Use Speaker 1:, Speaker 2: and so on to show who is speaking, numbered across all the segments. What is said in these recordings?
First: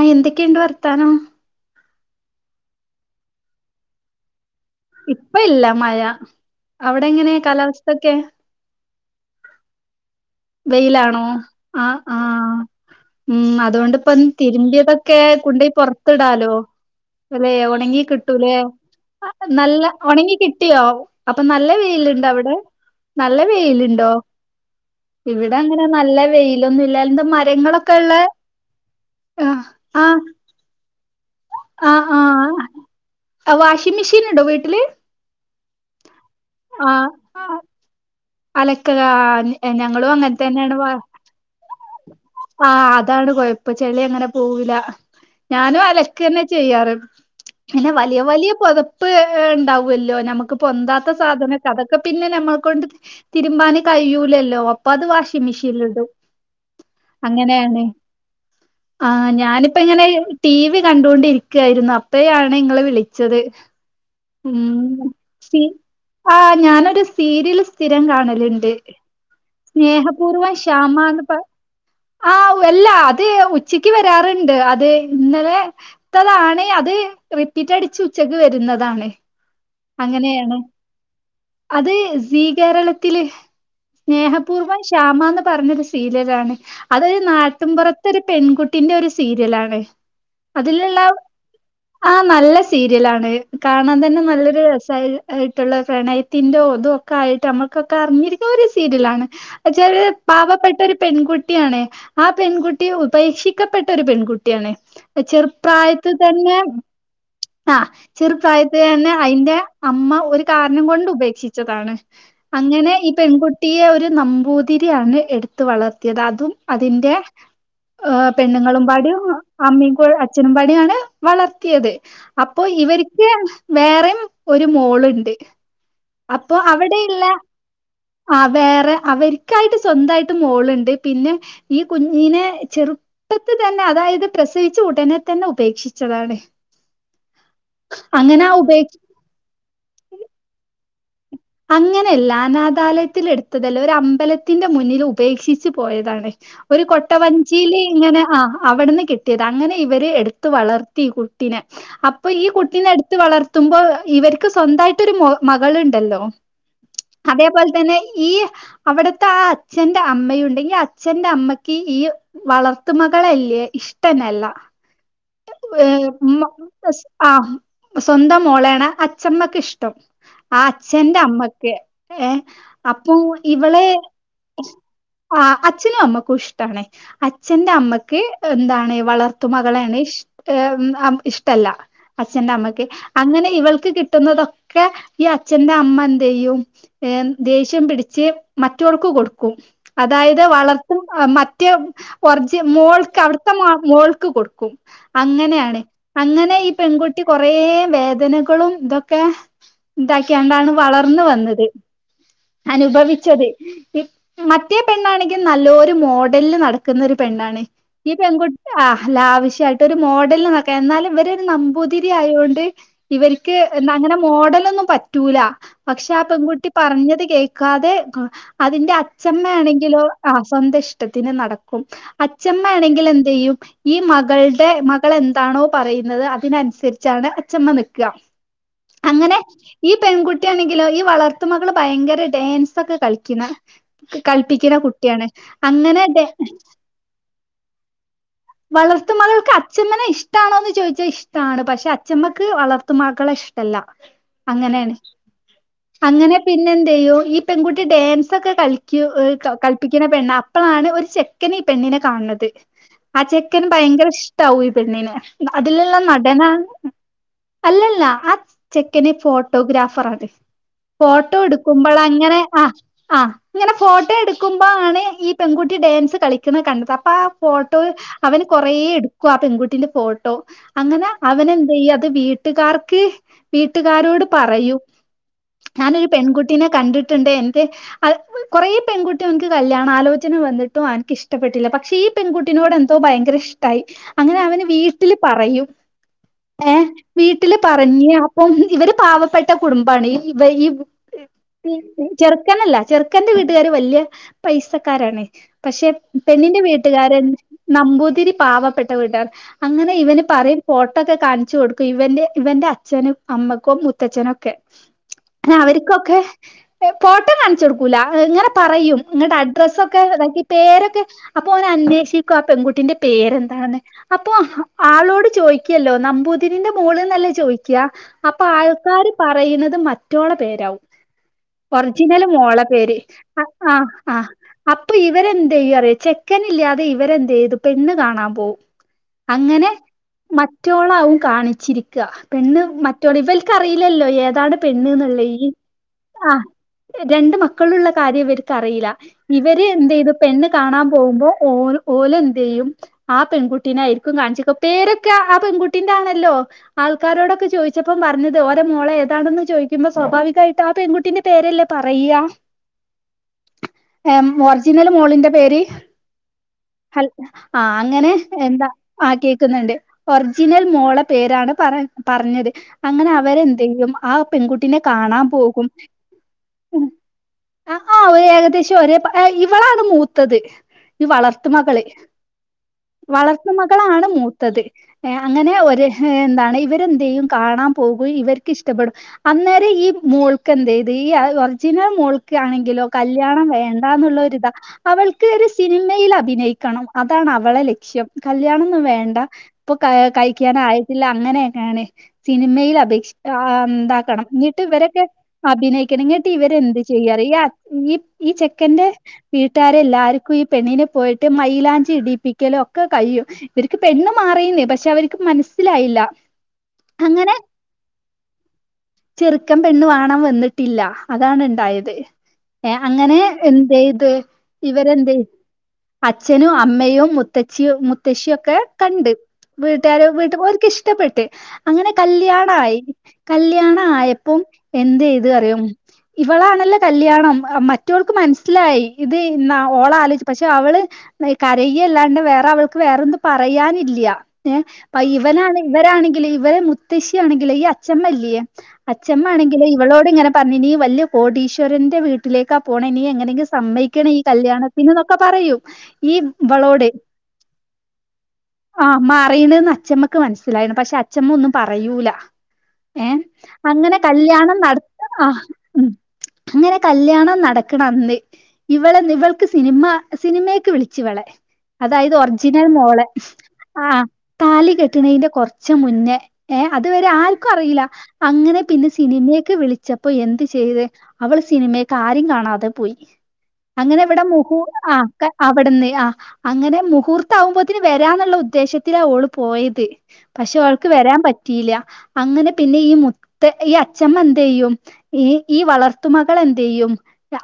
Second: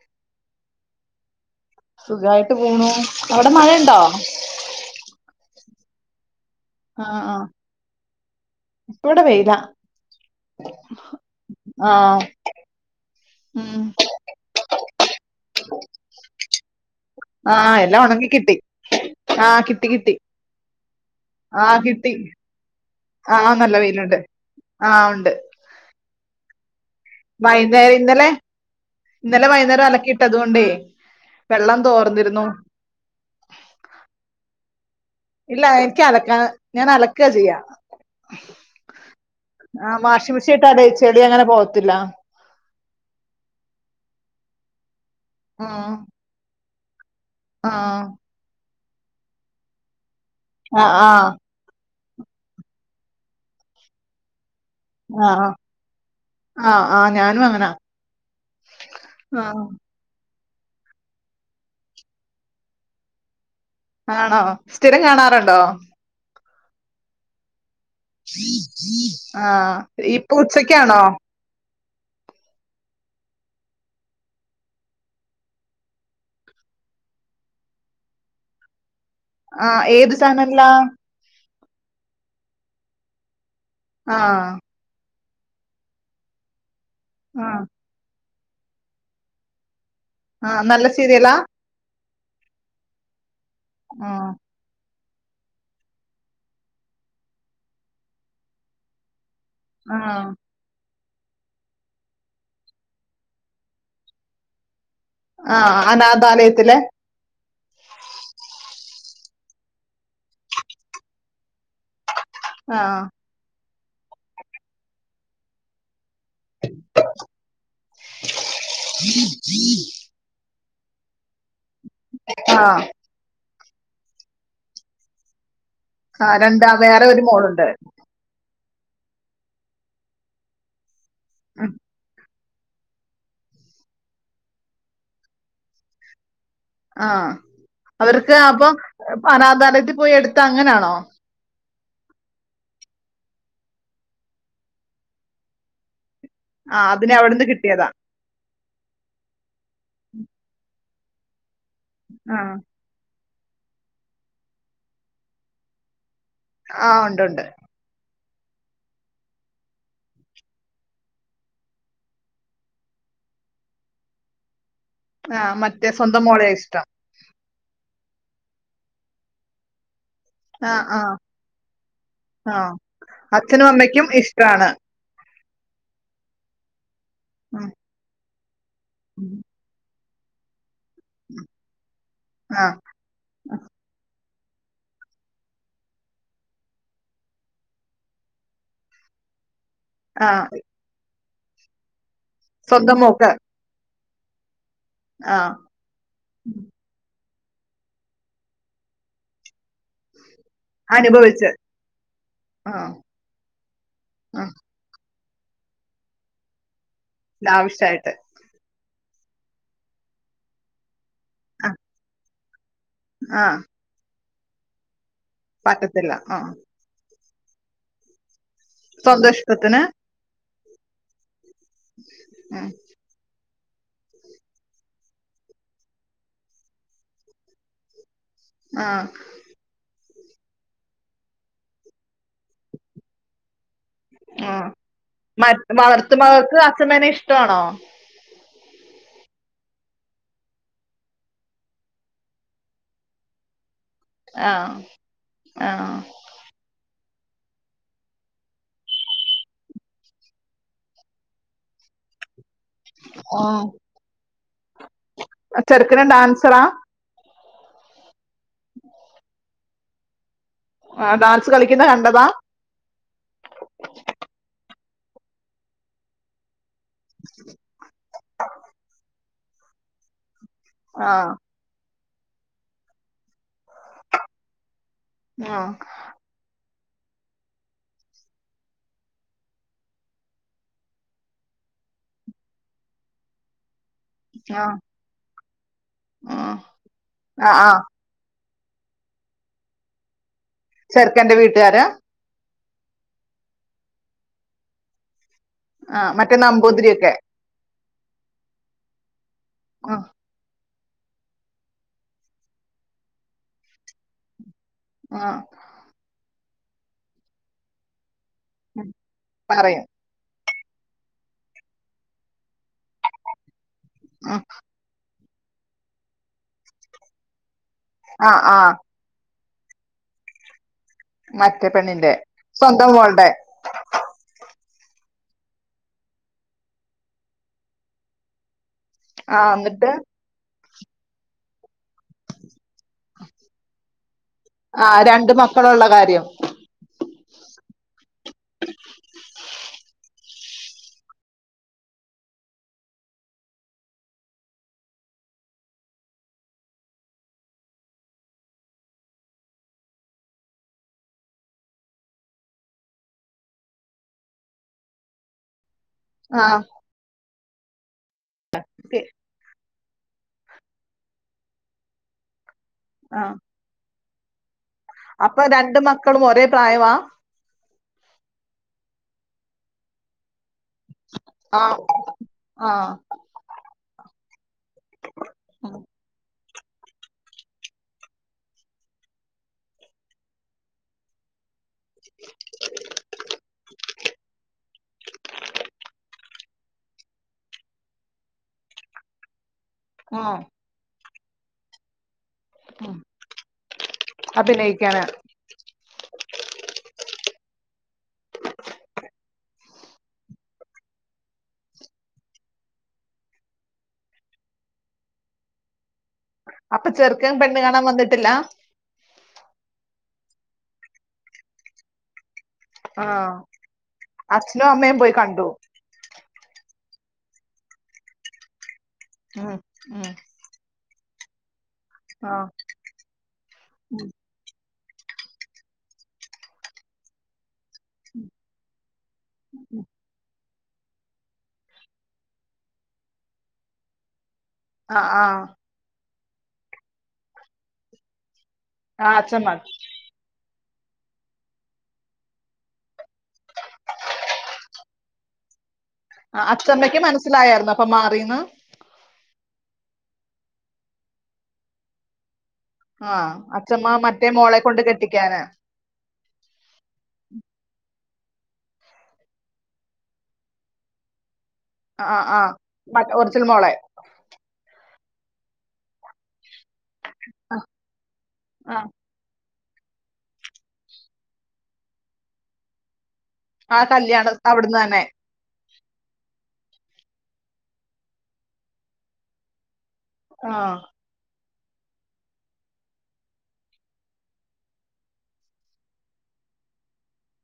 Speaker 1: ആ എന്തൊക്കെയുണ്ട് വർത്താനം.
Speaker 2: സുഖായിട്ട് പോണു. അവിടെ മഴ ഉണ്ടോ.
Speaker 1: ഇപ്പ ഇല്ല മഴ. അവിടെ എങ്ങനെയ കാലാവസ്ഥൊക്കെ.
Speaker 2: ഇപ്പടെ വയില.
Speaker 1: വെയിലാണോ. ആ ആ
Speaker 2: ആഹ്
Speaker 1: ഉ
Speaker 2: ഉം
Speaker 1: അതുകൊണ്ടിപ്പം തിരുമ്പിയത ഒക്കെ കുണ്ടയി പൊറത്തിടാലോ. അതെ
Speaker 2: ആഹ്
Speaker 1: ഉണങ്ങി
Speaker 2: എല്ലാം ഒണങ്ങി
Speaker 1: കിട്ടൂല്ലേ.
Speaker 2: കിട്ടി ആഹ്
Speaker 1: നല്ല
Speaker 2: കിട്ടി കിട്ടി
Speaker 1: ഉണങ്ങി കിട്ടിയോ. അപ്പൊ നല്ല
Speaker 2: ആഹ് കിട്ടി
Speaker 1: വെയിലുണ്ടോ അവിടെ. നല്ല വെയിലുണ്ടോ.
Speaker 2: ആ ഉണ്
Speaker 1: ഇവിടെ അങ്ങനെ നല്ല വെയിലൊന്നുംല്ല. എ മരങ്ങളൊക്കെ
Speaker 2: വൈകുന്നേരം
Speaker 1: ഉള്ള
Speaker 2: ഇന്നലെ
Speaker 1: ആ ആ.
Speaker 2: അതൊണ്ട വെള്ളം തോർന്നിരുന്നു.
Speaker 1: ആ വാഷിംഗ് മെഷീൻ ഉണ്ടോ വീട്ടില്.
Speaker 2: ഇല്ല എനിക്ക് അലക്കാ ഞാൻ
Speaker 1: ആ
Speaker 2: അലക്ക ചെയ്യാ.
Speaker 1: അലക്ക
Speaker 2: ആ
Speaker 1: ഞങ്ങളും
Speaker 2: വാഷിംഗ
Speaker 1: അങ്ങനെ
Speaker 2: മിഷീൻട്ടലചെളി അങ്ങനെ പോവത്തില്ല.
Speaker 1: ആ അതാണ് കൊഴപ്പം ചെളി അങ്ങനെ പോവുല്ല. ഞാനും
Speaker 2: ആഹ്
Speaker 1: അലക്ക തന്നെ ചെയ്യാറ്. പിന്നെ
Speaker 2: ആഹ്
Speaker 1: വലിയ വലിയ പുതപ്പ് ഉണ്ടാവല്ലോ. നമുക്ക്
Speaker 2: ആഹ്
Speaker 1: പൊന്താത്ത സാധന അതൊക്കെ പിന്നെ നമ്മൾക്കൊണ്ട് തിരുമ്പാന് കഴിയൂലല്ലോ. അപ്പൊ അത്
Speaker 2: ആഹ്
Speaker 1: വാഷിംഗ
Speaker 2: ആഹ്
Speaker 1: മെഷീനൽ ഇടും
Speaker 2: ആഹ് ആ
Speaker 1: അങ്ങനെയണേ. ആ
Speaker 2: ആഹ്
Speaker 1: ഞാനിപ്പ ഇങ്ങനെ ടി വി കണ്ടുകൊണ്ടിരിക്കയായിരുന്നു. അപ്പഴാണ് നിങ്ങള് വിളിച്ചത്.
Speaker 2: ആണോ. സ്ഥിരം കാണാറുണ്ടോ.
Speaker 1: ആ ഞാനൊരു സീരിയൽ സ്ഥിരം കാണലുണ്ട്.
Speaker 2: ആഹ
Speaker 1: സ്നേഹപൂർവം ശ്യാമാന്ന് പ ആ അല്ല. അത് ഉച്ചയ്ക്ക് വരാറുണ്ട്. അത് ഇന്നലെ ത്തതാണ്. അത് റിപ്പിറ്റ് അടിച്ച് ഉച്ചക്ക് വരുന്നതാണ്.
Speaker 2: ആ ഏതു
Speaker 1: അങ്ങനെയാണ്
Speaker 2: ചാനല്ലാ.
Speaker 1: അത് സ്വീകേരളത്തില്.
Speaker 2: ആ
Speaker 1: സ്നേഹപൂർവ്വം ശ്വാമന്ന് പറഞ്ഞൊരു സീരിയല ആണ്. അതൊരു
Speaker 2: ആ
Speaker 1: നാട്ടിൻപുറത്ത ഒരു പെൺകുട്ടിന്റെ ഒരു സീരിയലാണ്.
Speaker 2: ആ നല്ല
Speaker 1: അതിലുള്ള
Speaker 2: സീരിയലാ
Speaker 1: ആഹ് നല്ല സീരിയലാണ്. കാണാൻ
Speaker 2: ആ
Speaker 1: തന്നെ നല്ലൊരു രസായി ആയിട്ടുള്ള പ്രണയത്തിന്റെ ഒതുംക്കെ ആയിട്ട് നമ്മൾക്കൊക്കെ അറിഞ്ഞിരിക്കുന്ന ഒരു സീരിയലാണ് എന്നുവെച്ച
Speaker 2: ആ
Speaker 1: ഒരു പാവപ്പെട്ട ഒരു പെൺകുട്ടിയാണ്. ആ പെൺകുട്ടി ഉപേക്ഷിക്കപ്പെട്ട ഒരു പെൺകുട്ടിയാണ്.
Speaker 2: ആ
Speaker 1: ചെറുപ്രായത്തിൽ തന്നെ
Speaker 2: അനാഥാലയത്തിലെ
Speaker 1: ആഹ് ചെറുപായത്തി തന്നെ അയിന്റെ അമ്മ ഒരു കാരണം കൊണ്ട് ഉപേക്ഷിച്ചതാണ്.
Speaker 2: ആ
Speaker 1: അങ്ങനെ ഈ പെൺകുട്ടിയെ ഒരു നമ്പൂതിരിയാണ് എടുത്ത് വളർത്തിയത് അതും അതിന്റെ പെണ്ണുങ്ങളും പാടും അമ്മയും അച്ഛനും പാടിയും ആണ് വളർത്തിയത്.
Speaker 2: ആ
Speaker 1: അപ്പൊ ഇവർക്ക് വേറെയും ഒരു മോളുണ്ട്.
Speaker 2: ആഹ്
Speaker 1: അപ്പൊ
Speaker 2: രണ്ടാ വേറെ ഒരു
Speaker 1: അവിടെയുള്ള
Speaker 2: മോളുണ്ട്.
Speaker 1: ആഹ് വേറെ അവരിക്കായിട്ട് സ്വന്തായിട്ട് മോളുണ്ട്. പിന്നെ
Speaker 2: ഉം
Speaker 1: ഈ കുഞ്ഞിനെ ചെറു പ്പത്തി തന്നെ അതായത് പ്രസവിച്ച ഉടനെ തന്നെ ഉപേക്ഷിച്ചതാണ്.
Speaker 2: ആഹ് അവർക്ക്
Speaker 1: അങ്ങനെ ആ
Speaker 2: അപ്പൊ
Speaker 1: ഉപേക്ഷിക്കുന്ന
Speaker 2: അനാഥാലയത്തിൽ പോയി എടുത്ത അങ്ങനാണോ.
Speaker 1: അങ്ങനെയല്ല. അനാഥാലയത്തിൽ എടുത്തതല്ല. ഒരു അമ്പലത്തിന്റെ മുന്നിൽ ഉപേക്ഷിച്ച് പോയതാണ്.
Speaker 2: ആ
Speaker 1: ഒരു
Speaker 2: അതിന് അവിടുന്ന്
Speaker 1: കൊട്ടവഞ്ചിയില്
Speaker 2: കിട്ടിയതാ
Speaker 1: ഇങ്ങനെ ആഹ് അവിടുന്ന് കിട്ടിയത് അങ്ങനെ ഇവര് എടുത്ത് വളർത്തി ഈ കു കുട്ടിനെ അപ്പൊ
Speaker 2: ആ
Speaker 1: ഈ കുട്ടീനെ എടുത്തു വളർ ത്തുമ്പോ ഇവർക്ക് സ്വന്തവായിട്ടൊരു മോ മകളുണ്ടല്ലോ
Speaker 2: ആഹ് ഒൺ
Speaker 1: അതേപോലെ തന്നെ ഈഹ് അവിടത്ത ആ അച്ഛന്റെ അമ്മയുണ്ടെങ്കി അച്ഛന്റെ അമ്മക്ക് ഈ വളർത്ത മകളല്ലെയെ ഇഷ്ടനല്ല
Speaker 2: ആ മറ്റേ സ്വന്തം മോളെയാ ഇഷ്ടം
Speaker 1: അഹ് ആ സ്വന്തം മോളാണ് അച്ചമ്മക്ക് ഇഷ്ടം ആ അച്ഛന്റ അമ്മക്ക് ഏഹ്
Speaker 2: ആ
Speaker 1: അപ്പൊ
Speaker 2: അച്ഛനും
Speaker 1: ഇവളെ
Speaker 2: അമ്മയ്ക്കും ഇഷ്ടാണ്
Speaker 1: ആ അച്ഛനും അമ്മക്കും ഇഷ്ടണേ
Speaker 2: ഉം
Speaker 1: അച്ഛന്റെ അമ്മക്ക് എന്താണ്
Speaker 2: ഉം
Speaker 1: വളർത്ത മകളെയാണ് ഇ ഇഷ് ഏഹ് ഇഷ്ടല്ല അച്ഛന്റെ
Speaker 2: ആ
Speaker 1: അമ്മക്ക് ഏഹ് അങ്ങനെ ഇവൾക്ക് കിട്ടുന്നതൊക്കെ ഈ അച്ഛന്റെ അമ്മ എന്തേയ്യും ഏ ദേഷ്യം പിടിച്ച് മറ്റവർക്ക് കൊടുക്കും
Speaker 2: ആ
Speaker 1: അതായത് വളർത്തും ആ മറ്റേഅഹ് ഒർജി
Speaker 2: സ്വന്തം
Speaker 1: മോൾക്ക്
Speaker 2: മോക്ക്
Speaker 1: അവിടുത്തെ മോൾ മോൾക്ക് കൊടുക്കും
Speaker 2: ആ
Speaker 1: അങ്ങനെയാണ് അങ്ങനെ ഈ പെൺകുട്ടി കൊറേ വേദനകളും ഇതൊക്കെഏഹ് ഇതാക്കിയണ്ടാണ് വളർന്നു
Speaker 2: അനുഭവിച്ച്
Speaker 1: വന്നത്
Speaker 2: ആ
Speaker 1: അനുഭവി ച്ചത്
Speaker 2: ആ
Speaker 1: മറ്റേ പെണ്ണാണെങ്കി നല്ലോരു മോഡലിൽ നടക്കുന്നൊരു പെണ്ണാണ്. ഈ
Speaker 2: ലാവിഷായിട്ട്
Speaker 1: പെൺകുട്ടി ആ ലാവിശ്യായിട്ട് ഒരു മോഡലിൽ നട എന്നാല് ഇവരൊരു
Speaker 2: ആ
Speaker 1: നമ്പൂതിരി ആയോണ്ട് ഇവർക്ക്
Speaker 2: ആഹ്
Speaker 1: എന്താ അങ്ങനെ മോഡലൊന്നും പറ്റൂല
Speaker 2: പറ്റത്തില്ല
Speaker 1: പക്ഷെ ആ
Speaker 2: ആഹ്
Speaker 1: പെൺകുട്ടി പറഞ്ഞത് കേൾക്കാതെ അതിന്റെ
Speaker 2: സ്വന്തം ഇഷ്ടത്തിന്
Speaker 1: അച്ഛമ്മയാണെങ്കിലോ ആഹ് സ്വന്ത ഇഷ്ടത്തിന് നടക്കും അച്ഛമ്മ
Speaker 2: ഉം
Speaker 1: ആണെങ്കിൽ എന്ത് ചെയ്യും ഈ മകൾ തെ മകൾ എന്താണോ പറയുന്നത് അതിനനുസരിച്ചാണ് അച്ഛമ്മ നിൽക്കുക
Speaker 2: ആഹ്
Speaker 1: അങ്ങനെ ഈ പെൺകുട്ടിയാണെങ്കിലോ ഈ വളർത്ത് മകള് ഭയങ്കര ഡാൻസ ഒക്കെ കളിക്കുന്ന
Speaker 2: ആഹ്
Speaker 1: കളിപ്പിക്കുന്ന കുട്ടിയാണ്
Speaker 2: മ
Speaker 1: അങ്ങനെ
Speaker 2: വളർത്ത്
Speaker 1: ഡെ
Speaker 2: മകൾക്ക് അച്ഛമ്മേനെ ഇഷ്ടാണോ
Speaker 1: വളർത്തുമകൾ ക്ക് അച്ഛമ്മനെ ഇഷ്ടാണോന്ന് ചോദിച്ചാൽ ഇഷ്ടമാണ് പക്ഷെ അച്ചമ്മക്ക് വളർത്തു മകളെ ഇഷ് ട്ടല്ല
Speaker 2: ആഹ്
Speaker 1: അങ്ങനെയാണ്
Speaker 2: ആഹ്
Speaker 1: അങ്ങനെ പിന്നെ എന്ത ചെയ്യും ഈ പെൺകുട്ടി ഡാൻസ് ഒക്കെ കളിക് കൽപ്പിക്കുന്ന പെണ്ണ അപ്പളാണ് ഒരു ചെക് ക്കെന് ഈ പെണ്ണിനെ കാണുന്നത് ആ
Speaker 2: ആഹ്
Speaker 1: ചെക്കന് ഭയങ്കര ഇഷ്ടാവു ഈ പെണ്ണിനെ അതിലുള്ള
Speaker 2: ചെറുക്കന്
Speaker 1: നടനാ
Speaker 2: ഡാൻസറാ
Speaker 1: അല്ലല്ല ആ ചെക്കനെ ഫോട്ടോഗ്രാഫർ ആണ്
Speaker 2: ആഹ്
Speaker 1: ഫോട്ടോ
Speaker 2: ഡാൻസ് കളിക്കുന്ന
Speaker 1: എടുക്കുമ്പള്
Speaker 2: കണ്ടതാ
Speaker 1: അങ്ങനെ അഹ് ആഹ് ഇങ്ങനെ ഫോട്ടോ എടുക്കുമ്പോ ആണ് ഈ പെൺകുട്ടി ഡാൻസ് കളിക്കുന്നത് കണ്ട അപ്പൊ ആ ഫോട്ടോ അവന് കൊറേ എടുക്കും ആ പെൺകുട്ടിന്റെ ഫോട്ടോ അങ്ങനെ
Speaker 2: ആഹ്
Speaker 1: അവന് എന്ത് ചെയ്യ അത് വീട്ടുകാർക്ക് വീട്ടുകാരോട് പറയും
Speaker 2: [unintelligible]
Speaker 1: ഞാനൊരു പെൺകുട്ടീനെ കണ്ടിട്ടുണ്ട് എനിക് ആഹ് കൊറേ പെൺകുട്ടി അവൻക്ക് കല്യാണ ആലോചന വന്നിട്ടും അവനിക്ക് ഇഷ്ടപ്പെട്ടില്ല പക്ഷെ ഈ പെൺകുട്ടിനോട് എന്തോ ഭയങ്കര ഇഷ്ടായി അങ്ങനെ അവന്
Speaker 2: ആഹ്
Speaker 1: വീട്ടില് പറയും
Speaker 2: ആഹ്
Speaker 1: ഏഹ്
Speaker 2: ആഹ്
Speaker 1: വീട്ടില്
Speaker 2: ആഹ്
Speaker 1: പറഞ്ഞ് ആ ഇപ്പം ഇവര് പാവപ്പെട്ട കുടുംബാണ് ഈ ഇവര് ഈ
Speaker 2: ചെറുക്കന്റെ വീട്ടുകാരാ
Speaker 1: ചെറുക്കനല്ല ചെറുക്കന്റെ വീട്ടുകാാര് വല്ല്യ പൈസക്കാരാണ് പക്ഷെ
Speaker 2: ആഹ് മറ്റേ
Speaker 1: പെണ്ണിന്റെ
Speaker 2: നമ്പൂതിരിയൊക്കെ
Speaker 1: വീട്ടുകാരൻ നമ്പൂതിരി പാവപ്പെട്ട വീട്ടുകർ അങ്ങനെ
Speaker 2: ആഹ്
Speaker 1: ഇവന് പറയും ഫോട്ടോക്കെ കാണിച്ചു കൊടുക്കും ഇവന്റെ ഇവന്റെ അച്ഛനും അമ്മക്കും മുത്തച്ഛനും ഒക്കെ
Speaker 2: ആഹ്
Speaker 1: അവർക്കൊക്കെ എഹ് ഫോട്ടം കാണിച്ച് കൊടുക്കൂല ഇങ്ങനെ പറയും ഇങ്ങട്ട്
Speaker 2: പറയും
Speaker 1: അഡ്രസൊക്കെ ഇതാക്കി പേരൊക്കെ അപ്പൊ ഓന് അന്വേഷിക്കും ആ പെൺകുട്ടിന്റെ പേരെന്താണെന്ന് അപ്പൊ
Speaker 2: ആഹ്
Speaker 1: ആളോട് ചോദിക്കല്ലോ നമ്പൂതിരിന്റെ മോള്ന്നല്ലേ ചോദിക്ക
Speaker 2: ആഹ്
Speaker 1: അപ്പൊ
Speaker 2: ആഹ്
Speaker 1: ആൾക്കാാര് പറയുന്നത് മറ്റോളെ പേരാവും
Speaker 2: മറ്റേ പെണ്ണിന്റെ
Speaker 1: ഒറിജിനല് മോളെ
Speaker 2: സ്വന്തം
Speaker 1: പേര്
Speaker 2: മോൾടെ
Speaker 1: അ അഹ് അഹ് അപ്പൊ ഇവരെന്തയ്യറിയൊ. ചെക്കനില്ലാതെ ഇവരെന്തെയ്ത് പെണ്ണ് കാണാൻ പോവും
Speaker 2: ആഹ്
Speaker 1: അങ്ങനെ
Speaker 2: എന്നിട്ട്
Speaker 1: മറ്റോളാവും കാണിച്ചിരിക്ക പെണ്ണ് മ റ്റോള് ഇവൽക്കറിയില്ലല്ലോ ഏതാണ്
Speaker 2: ആഹ്
Speaker 1: പെണ്ണ്ന്ന്ള്ളെ
Speaker 2: രണ്ട്
Speaker 1: ഈ
Speaker 2: മക്കളുള്ള കാര്യം
Speaker 1: ആഹ് രണ്ട് മക്കളുള്ള കാര്യം ഇവര്ക്കറീല്ല ഇവര് എന്തെയ്തു പെണ്ണ് കാണാൻ പോവ്മ്പോ ഓ ഓലെന്തെയ്യും ആ പെൺകു ട്ടിനായിരിക്കും കാണിച്ചിക്ക പേരൊക്കെ ആ പെൺകുട്ടിന്റാണല്ലോ ആൾക്കാരോടൊക്കെ ചോദിച്ചപ്പം പറഞ്ഞത് ഓരെ മോളെ ഏതാണെന്ന് ചോയിക്കുമ്പോ സ്വാഭാവി കായിട്ട് ആ പെൺകുട്ടിന്റെ പേരല്ലേ പറയ ഏഹ് ഒറിജിനൽ മോളിന്റെ പേര്
Speaker 2: ആഹ്‌
Speaker 1: ഹൽ ആഹ് അങ്ങനെ എന്താ ആ കേക്കുന്നുണ്ട് ഒറിജിനൽ മോളെ പേരാണ് പറ പറഞ്ഞത് അങ്ങനെ
Speaker 2: ആഹ്
Speaker 1: അവരെന്തെയ്യും ആ പെൺകുട്ടിനെ കാണാൻ
Speaker 2: അപ്പൊ
Speaker 1: പോകും
Speaker 2: രണ്ട് മക്കളും ഒരേ പ്രായമാ
Speaker 1: അഹ് ആഹ് ഒര് ഏകദേശം ഒരേ പ ഏഹ് ഇവളാണ് മൂത്തത് ഈ
Speaker 2: ആഹ്‌ ആഹ്‌
Speaker 1: വളർത്ത് മകളാണ് മൂത്തത് ഏഹ് അങ്ങനെ ഒരു ഹെഹ് എന്താണ് ഇവ രെന്തെയ്യും, കാണാൻ പോകുകയും ഇവർക്ക് ഇഷ്ടപ്പെടും അന്നേരം ഈ മോൾക്ക് എന്തയ്ത് ഈ അത് ഒ ച്ചിന മോൾക്കാണെങ്കിലോ കല്യാണം വേണ്ടാന്നുള്ളൊരിതാ അവൾക്ക് ഒര് സിൻമയിൽ അഭിനയിക്കണം അതാണ് അവളെ ലക്ഷ്യം കല്യാണൊന്നും വേണ്ട പ്പൊ ക
Speaker 2: ഉം
Speaker 1: കഴിക്കാനായി ഇല്ല അങ്ങനെയെങ്ങാണ് സിനിമയില്
Speaker 2: ഉം
Speaker 1: അപേക്ഷി ആഹ് ന്താക്കണം എന്നിട്ട് ഇവരൊക്കെ
Speaker 2: അഭിനയിക്കാന്
Speaker 1: അഭിനയിക്കണം. ഇങ്ങട്ട് ഇവരെന്ത് ചെയ്യാറിയൊ ഈയാ ഈ ഈ ചെക്കന്റെ വീട്ടാരെ എല്ലാർക്കും ഈ പെണ്ണിനെ പോയിട്ട് മൈയിലാഞ്ചി ഇടിപ്പി യ്ക്കലോക്കെ കയ്യും ഇവർക്ക് പെണ്ണ് മാറിന്നേ പക്ഷെ അവർക്ക് മനസ്സിലായില്ല
Speaker 2: അപ്പൊ ചെറുക്കൻ
Speaker 1: അങ്ങനെ
Speaker 2: പെണ്ണ് കാണാൻ വന്നിട്ടില്ല
Speaker 1: ചെറുക്കൻ പെണ്ണ് വാണാൻ വന്നിട്ടില്ല അതാണണ്ടായത് ഏയ് അങ്ങനെ
Speaker 2: ആഹ്
Speaker 1: എന്തേയ്ത്
Speaker 2: അച്ഛനും അമ്മയും പോയി
Speaker 1: ഇവരെന്തെ
Speaker 2: കണ്ടു
Speaker 1: അച്ഛനും അമ്മയും മുത്തച്ഛിയും മുത്തശ്ശിയൊക്കെ കണ്ട്
Speaker 2: ഉം
Speaker 1: വീട്ടുകാരെ
Speaker 2: ഉം
Speaker 1: വീട്ടു പോയ വർക്കിഷ് ടപ്പെട്ട് അങ്ങനെ
Speaker 2: ആഹ്
Speaker 1: കല്യാണായി കല്യാണായപ്പം എന്തേയ്ത്റിയും ഇവളാണല്ലോ കല്യാണം മ റ്റൊൾക്ക് മനസ്സിലായി ഇത് ഇന്ന ഓളാലോയിച്ചു പക്ഷെ അവള് കരയ്യ ല്ലാണ്ട് വേറെ അവൾക്ക് വേറെന്നും പറയാനില്ല
Speaker 2: ആഹ് ആഹ്
Speaker 1: ഇവനാണ് ഇവരാണെങ്കില് ഇവരെ മുത്തശ്ശിയാണെങ്കില് ഈ അച്ഛമ്മല്ല്യേ
Speaker 2: ആഹ് അച്ഛമ്മ
Speaker 1: അച്ഛമ്മാണെങ്കില് ഇവളോ ഇങ്ങനെ പറഞ്ഞിനീ വല്ല്യ കോടീശ്വരന്റെ വീട്ടിലേക്ക പോണനി എങ്ങനെങ്കിലും സമ്മയിക്കണ ഈ കല്യാണ പിന്നെതൊക്കെ പറയും ഈ
Speaker 2: ആ
Speaker 1: ഇവളോട്
Speaker 2: അച്ഛമ്മയ്ക്ക് മനസ്സിലായർന്നൊ അപ്പൊ മാറീന്ന്
Speaker 1: അമ്മാറിണ്ന്ന് അച്ഛമ്മക്ക് മനസ്സിലായിണ് പക്ഷെ അച്ഛമ്മ ഒന്നും പറയൂല ഏ
Speaker 2: ആഹ്‌ അച്ഛമ്മ മറ്റേ മോളെകൊണ്ട് കെട്ടിക്കാന
Speaker 1: ഉംഹ് അങ്ങനെ കല്യാണം നടക്കണന്ന് ഇവളെ ഇവൾക്ക് സിനിമ സിനിമേക്ക് വിളിച്ച് വളെ അതായത്
Speaker 2: ആഹ് ആഹ്
Speaker 1: ഒറിജിനൽ മോളെ
Speaker 2: മറ്റേ
Speaker 1: ഹ്‌
Speaker 2: ഒറിജിനൽ മോളെ
Speaker 1: ആഹ്‌ താലി കെട്ടിണെയിന്റെ കൊറച്ച് മുന്നേ ഏയ് അതുവരെ ആർക്കറീല അങ്ങനെ
Speaker 2: ആഹ്
Speaker 1: പിന്നെ സിനിമേക്ക് വിളിച്ചപ്പോ എന്തു ചെയ്ത് അവള് സിനിമേക്ക് ആരും കാണാതെ പോയി
Speaker 2: ആ
Speaker 1: അങ്ങനെ ഇവിടെ
Speaker 2: കല്യാണം
Speaker 1: മുഹു
Speaker 2: അവിടുന്ന് തന്നെ
Speaker 1: ആഹ് ക്കെ അവിട്ന്ന് അഹ് അങ്ങനെ മുഹൂർത്താവുമ്പോത്തിന് വരാന്നുള്ള ഉദ്ദേശത്തിലാ ഓള് പോയത് പക്ഷെ
Speaker 2: ആഹ്
Speaker 1: അവൾക്ക് വരാൻ പറ്റിയില്ല അങ്ങനെ പിന്നെ ഈ മുത്ത ഈ അച്ഛമ്മ എന്ത ചെയ്യും ഈ ഈ വളർത്ത മകൾ എന്ത് ചെയ്യും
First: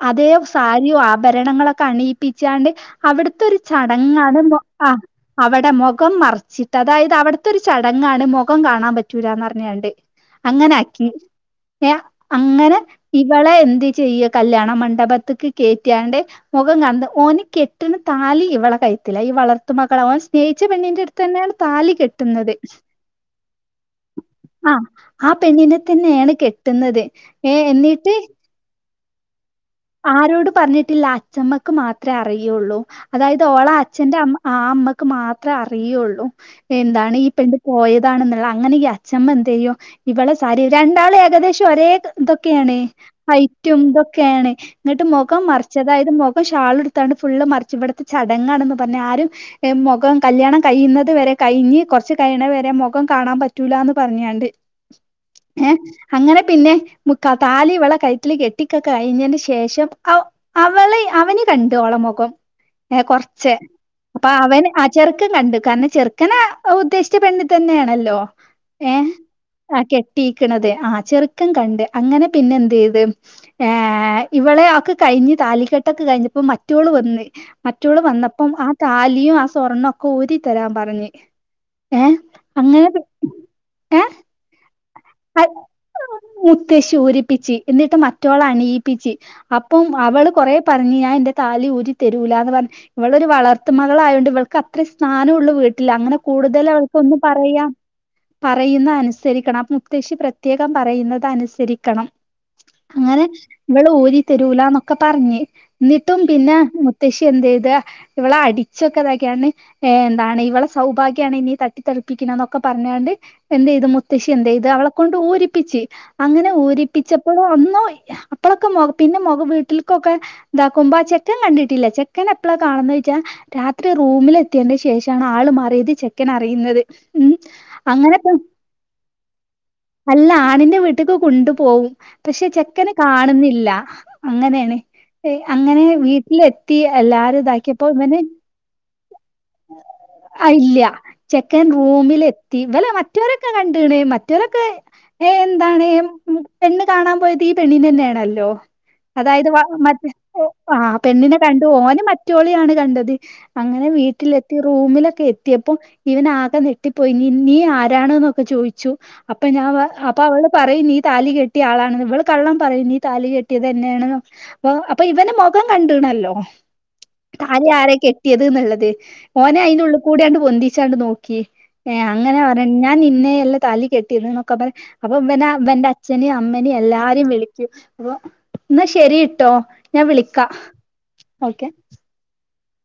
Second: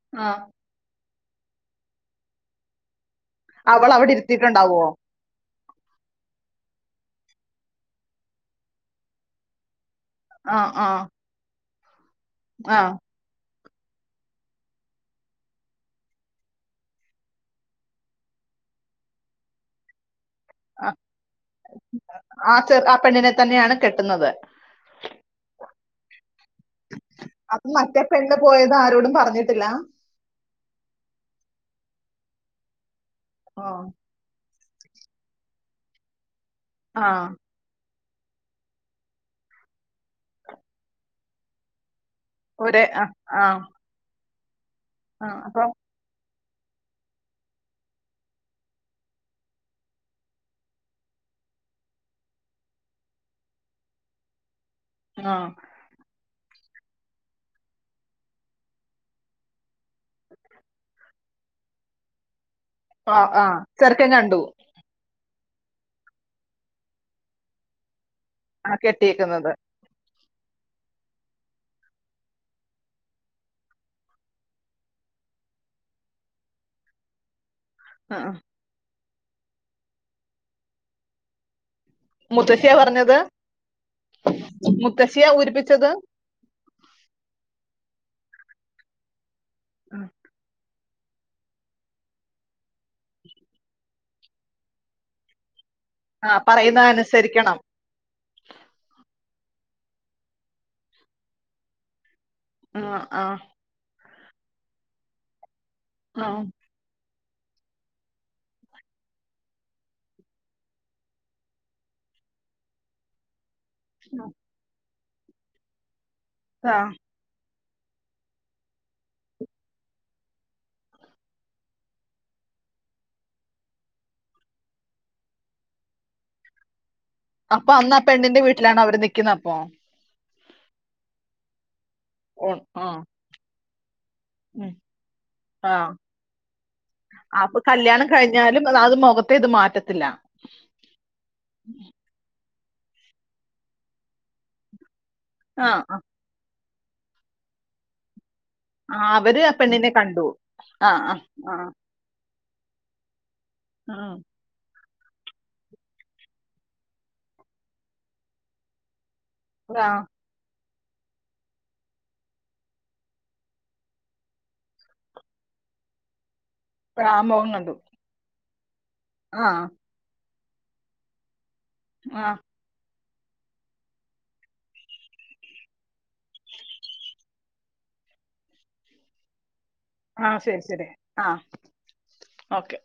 Speaker 1: അതേ
Speaker 2: ആഹ്
Speaker 1: സാരി ആഭരണങ്ങളൊക്കെ അണിയിപ്പിച്ചാണ്ട് അവിടുത്തെ
Speaker 2: അവളവിടെ
Speaker 1: ചടങ്ങാണ് മോ
Speaker 2: ഇരുത്തിയിട്ടുണ്ടാവോ
Speaker 1: ആഹ് അവിടെ മുഖം മറിച്ചിട്ട് അതായത് അവിടത്തെരു ചടങ്ങാണ് മുഖം കാണാൻ പറ്റൂലന്ന് പറഞ്ഞാണ്ട്
Speaker 2: ആഹ്
Speaker 1: അങ്ങനെ
Speaker 2: ആഹ്
Speaker 1: ആക്കി അങ്ങനെ
Speaker 2: ആഹ്
Speaker 1: ഇവള എന്ത് ചെയ്യ കല്യാണ മണ്ഡപത്തിക്ക് കയറ്റാണ്ട് മുഖം ക ഓന കെട്ടിന് താലി ഇവളെ കഴത്തില്ല ഈ വളർത്ത മകള അവൻ [unintelligible] ച്ച
Speaker 2: ആ
Speaker 1: പെണ്ണിൻ്റെ അടുത്ത് തന്നെയാണ് താലി കെട്ടുന്നത്
Speaker 2: ആ ചെറു ആ പെണ്ണിനെ തന്നെയാണ് കെട്ടുന്നത്
Speaker 1: ആഹ് ആ പെണ്ണിനെ തന്നെയാണ് കെട്ട
Speaker 2: അപ്പൊ മറ്റേ പെണ്ണ് പോയത് ആരോടും പറഞ്ഞിട്ടില്ല
Speaker 1: ആരോട് പറഞ്ഞിട്ടില്ല അച്ഛമ്മക്ക് മാത്രമേ അറിയുള്ളൂ അതായത്
Speaker 2: ആ
Speaker 1: ഓള അച്ഛന്റെ അമ്മ ആ അമ്മക്ക് മാത്രമേ അറിയുള്ളൂ
Speaker 2: ആ
Speaker 1: എന്താണ് ഈ പെ പോയതാണെന്നുള്ള അങ്ങനെ അച്ഛമ്മ എന്ത ചെയ്യോ ഇവളെ സാരി രണ്ടാള ഏകദേശം ഒരേ ഇതൊക്കെയാണ്
Speaker 2: ഒരേ ആ ആ
Speaker 1: ഹൈറ്റും ഇതൊക്കെയാണ് ഇങ്ങിട്ട്
Speaker 2: ആ
Speaker 1: മോക്കാ
Speaker 2: അപ്പൊ
Speaker 1: മറച്ചതായത്ക്ക ഇപ്പൊ ഷാള എടുത്താണ്ട് ഫുള്റിച്ച് ഇവിടുത്തെ ചടങ്ങാണന്ന് പറഞ്ഞ ആരും മുഖം കല്യാണം കഴിയുന്നത് വരെ കഴിഞ്ഞ് കുറച്ചു കഴിണ വരെ മുഖം കാണാൻ പറ്റൂല എന്ന് പറഞ്ഞാണ്ട്
Speaker 2: ആഹ്
Speaker 1: അങ്ങനെ പിന്നെ മു താലി വിള കയറ്റ കെട്ടിക്കൊക്കെ കഴിഞ്ഞ [unintelligible] ശേഷം അ അവളെ അവന് കണ്ട് ഓളമൊഖം ഏയ്
Speaker 2: ആ ആ
Speaker 1: കുറച്ചേ
Speaker 2: ചെറുക്കൻ
Speaker 1: പ്പൊ
Speaker 2: കണ്ടു
Speaker 1: അവൻ അ ചെറുക്കൻ കണ്ടു കാരണം ചെറുക്കന ഉദ്ദേശിച്ച പെണ്ണി തന്നെയാണല്ലോ
Speaker 2: ആ
Speaker 1: ഏഹ്
Speaker 2: കെട്ടിയേക്കുന്നത്
Speaker 1: ആ കെട്ടിയിക്കണത് ആ ചെറുക്കൻ കണ്ട് അങ്ങനെ പിന്നെ എന്ത് ചെയ്ത് ഏ ഇവളെ ഒക്കെ കഴിഞ്ഞ് താലിക്കെട്ടൊക്കെ കഴിഞ്ഞപ്പോ മറ്റോള് വന്ന് മറ്റോള് വന്നപ്പം ആ താലിയും ആ സ്വർണ്ണം ഒക്കെ ഊരിത്തരാൻ പറഞ്ഞ് ഏഹ്
Speaker 2: മുത്തശ്ശിയാ
Speaker 1: അങ്ങനെ പി ഏഹ്
Speaker 2: മുത്തശ്ശിയ ഊരിപ്പിച്ചത്
Speaker 1: മുത്തശ്ശി ഊരിപ്പിച്ച് എന്നിട്ട് മറ്റോളണിയിപ്പിച്ച് അപ്പം അവള് കൊറെ പറഞ്ഞു ഞാൻ എന്റെ താലി ഊരി തെരൂലാന്ന് പറഞ്ഞ് ഇവളൊരു വളർത്ത് മകൾ ആയതോണ്ട് ഇവൾക്ക് അത്രെ സ്‌ഥാനം ഉള്ളു വീ ട്ടിൽ അങ്ങനെ
Speaker 2: ആ
Speaker 1: കൂടുതൽ
Speaker 2: പറയുന്നത്
Speaker 1: അവൾക്ക്‌ ഒന്നും
Speaker 2: അനുസരിക്കണം
Speaker 1: പറയാം പറയുന്ന അനുസരിക്കണം മുത്തശി പ്രത്യേകം പറയുന്നത് അനുസരിക്കണം
Speaker 2: ആ ആ
Speaker 1: അങ്ങനെ ഇവൾ ഊരി തരൂലന്നൊക്കെ പറഞ്ഞ് എന്നിട്ടും
Speaker 2: ആ
Speaker 1: പിന്നെ മു മുത്തശ്ശി എന്തെയ്തു ഇവളെ അടിച്ചൊക്കെതാക്കിയാണ് ഏ എന്താണ് ഇവള സൗഭാഗ്യമാണ് നീ തട്ടിത്തെറുപ്പിക്കണ എന്നൊക്കെ പറഞ്ഞാണ്ട് എന്ത് ചെയ് ത് മുത്തശ്ശി എന്ത ചെയ്ത് അവളെ കൊണ്ട് ഊരിപ്പിച്ച് അങ്ങനെ
Speaker 2: ആ.
Speaker 1: ഊരിപ്പിച്ചപ്പോൾ ഒന്നും അപ്പഴൊക്കെ മുഖ പിന്നെ മുഖ വീട്ടിൽക്കൊക്കെ ഇതാക്കുമ്പോ ആ ചെക്കൻ കണ്ടിട്ടില്ല ചെക്കൻ എപ്പളാകാണന്ന് വെച്ചാ രാത്രി റൂമിൽ എത്തിയേണ്ട ശേഷമാണ് ആള് മറിയത് ചെക്കൻ അറിയുന്നത് ഉം
Speaker 2: അപ്പൊ അന്ന് ആ
Speaker 1: അങ്ങനെപ്പോ
Speaker 2: പെണ്ണിന്റെ വീട്ടിലാണോ അവര് നിക്കുന്നത് അപ്പൊ
Speaker 1: അല്ല ആണിന്റെ വീട്ട്ക്ക് കൊണ്ടു പോവും പക്ഷെ
Speaker 2: ഓ, ആ
Speaker 1: ചെക്കന് കാണുന്നില്ല
Speaker 2: ഉം,
Speaker 1: അങ്ങനെയാണ്
Speaker 2: ആ
Speaker 1: അങ്ങനെ വീട്ടിലെത്തി എല്ലാരും ഇതാക്കിയപ്പോ ഇവന്
Speaker 2: റ്റേ ഇത് മാറ്റത്തില്ല
Speaker 1: ഇല്ല ചെക്കൻ റൂമിൽ എത്തി ഇവല് മറ്റവലൊക്കെ കണ്ടണ് മറ്റവലൊക്കെ
Speaker 2: ആഹ് ആഹ്
Speaker 1: പെണ് കാണാൻ പോയത് ഈ പെണ്ണിനന്നെ ആണല്ലോ
Speaker 2: ആ, അവര്
Speaker 1: അതായത്
Speaker 2: ആ പെണ്ണിനെ
Speaker 1: മറ്റ
Speaker 2: കണ്ടു
Speaker 1: ആ പെണ്ണിനെ കണ്ടു ഓന് മ റ്റോളിയാണ് കണ്ടത് അങ്ങനെ
Speaker 2: ആ
Speaker 1: വീട്ടിലെ ത്തി റൂമിലൊക്കെ എത്തിയപ്പോ ഇവൻ ആകെ ഞെട്ടിപ്പോയി നീ നീ ആരാണ് ന്നൊക്കെ ചോയിച്ചു അപ്പൊ ഞാൻ പ
Speaker 2: ആ, ആ
Speaker 1: അപ് അപ്പൊ അവള് പറയും നീ താലി കെട്ടിയ ആളാണ് ഇവൾ കള്ളം പറയും നീ താലി കെട്ടിയത് എന്നെയാണ്ന്ന് അപ്പൊ അപ്പൊ ഇവന് മുഖം കണ്ടണല്ലോ
Speaker 2: ആ, മുഖം കണ്ടു
Speaker 1: താലിയാരെ കെട്ടിയത് എന്നുള്ളത്
Speaker 2: ആ
Speaker 1: ഓനെ അയിനുള്ള് കൂടയാണ്ട് പൊന്തിച്ചാണ്ട് നോക്കി ഏ
Speaker 2: ആ
Speaker 1: അങ്ങനെ പറ ഞാൻ നിന്നെ അല്ല താലി കെട്ടിയത് നൊക്കെ പറ അപ്പൊ ഇവൻ ഇവന്റെ അച്ഛനെ അമ്മെനേം എല്ലാരേം വിളിച്ച് അപ്പൊ എന്നാ ശരിട്ടോ ഞാൻ
Speaker 2: ആ
Speaker 1: വിളിക്കാ
Speaker 2: ശരി ശരി ആ
Speaker 1: ഓക്കെ
Speaker 2: ഓക്കെ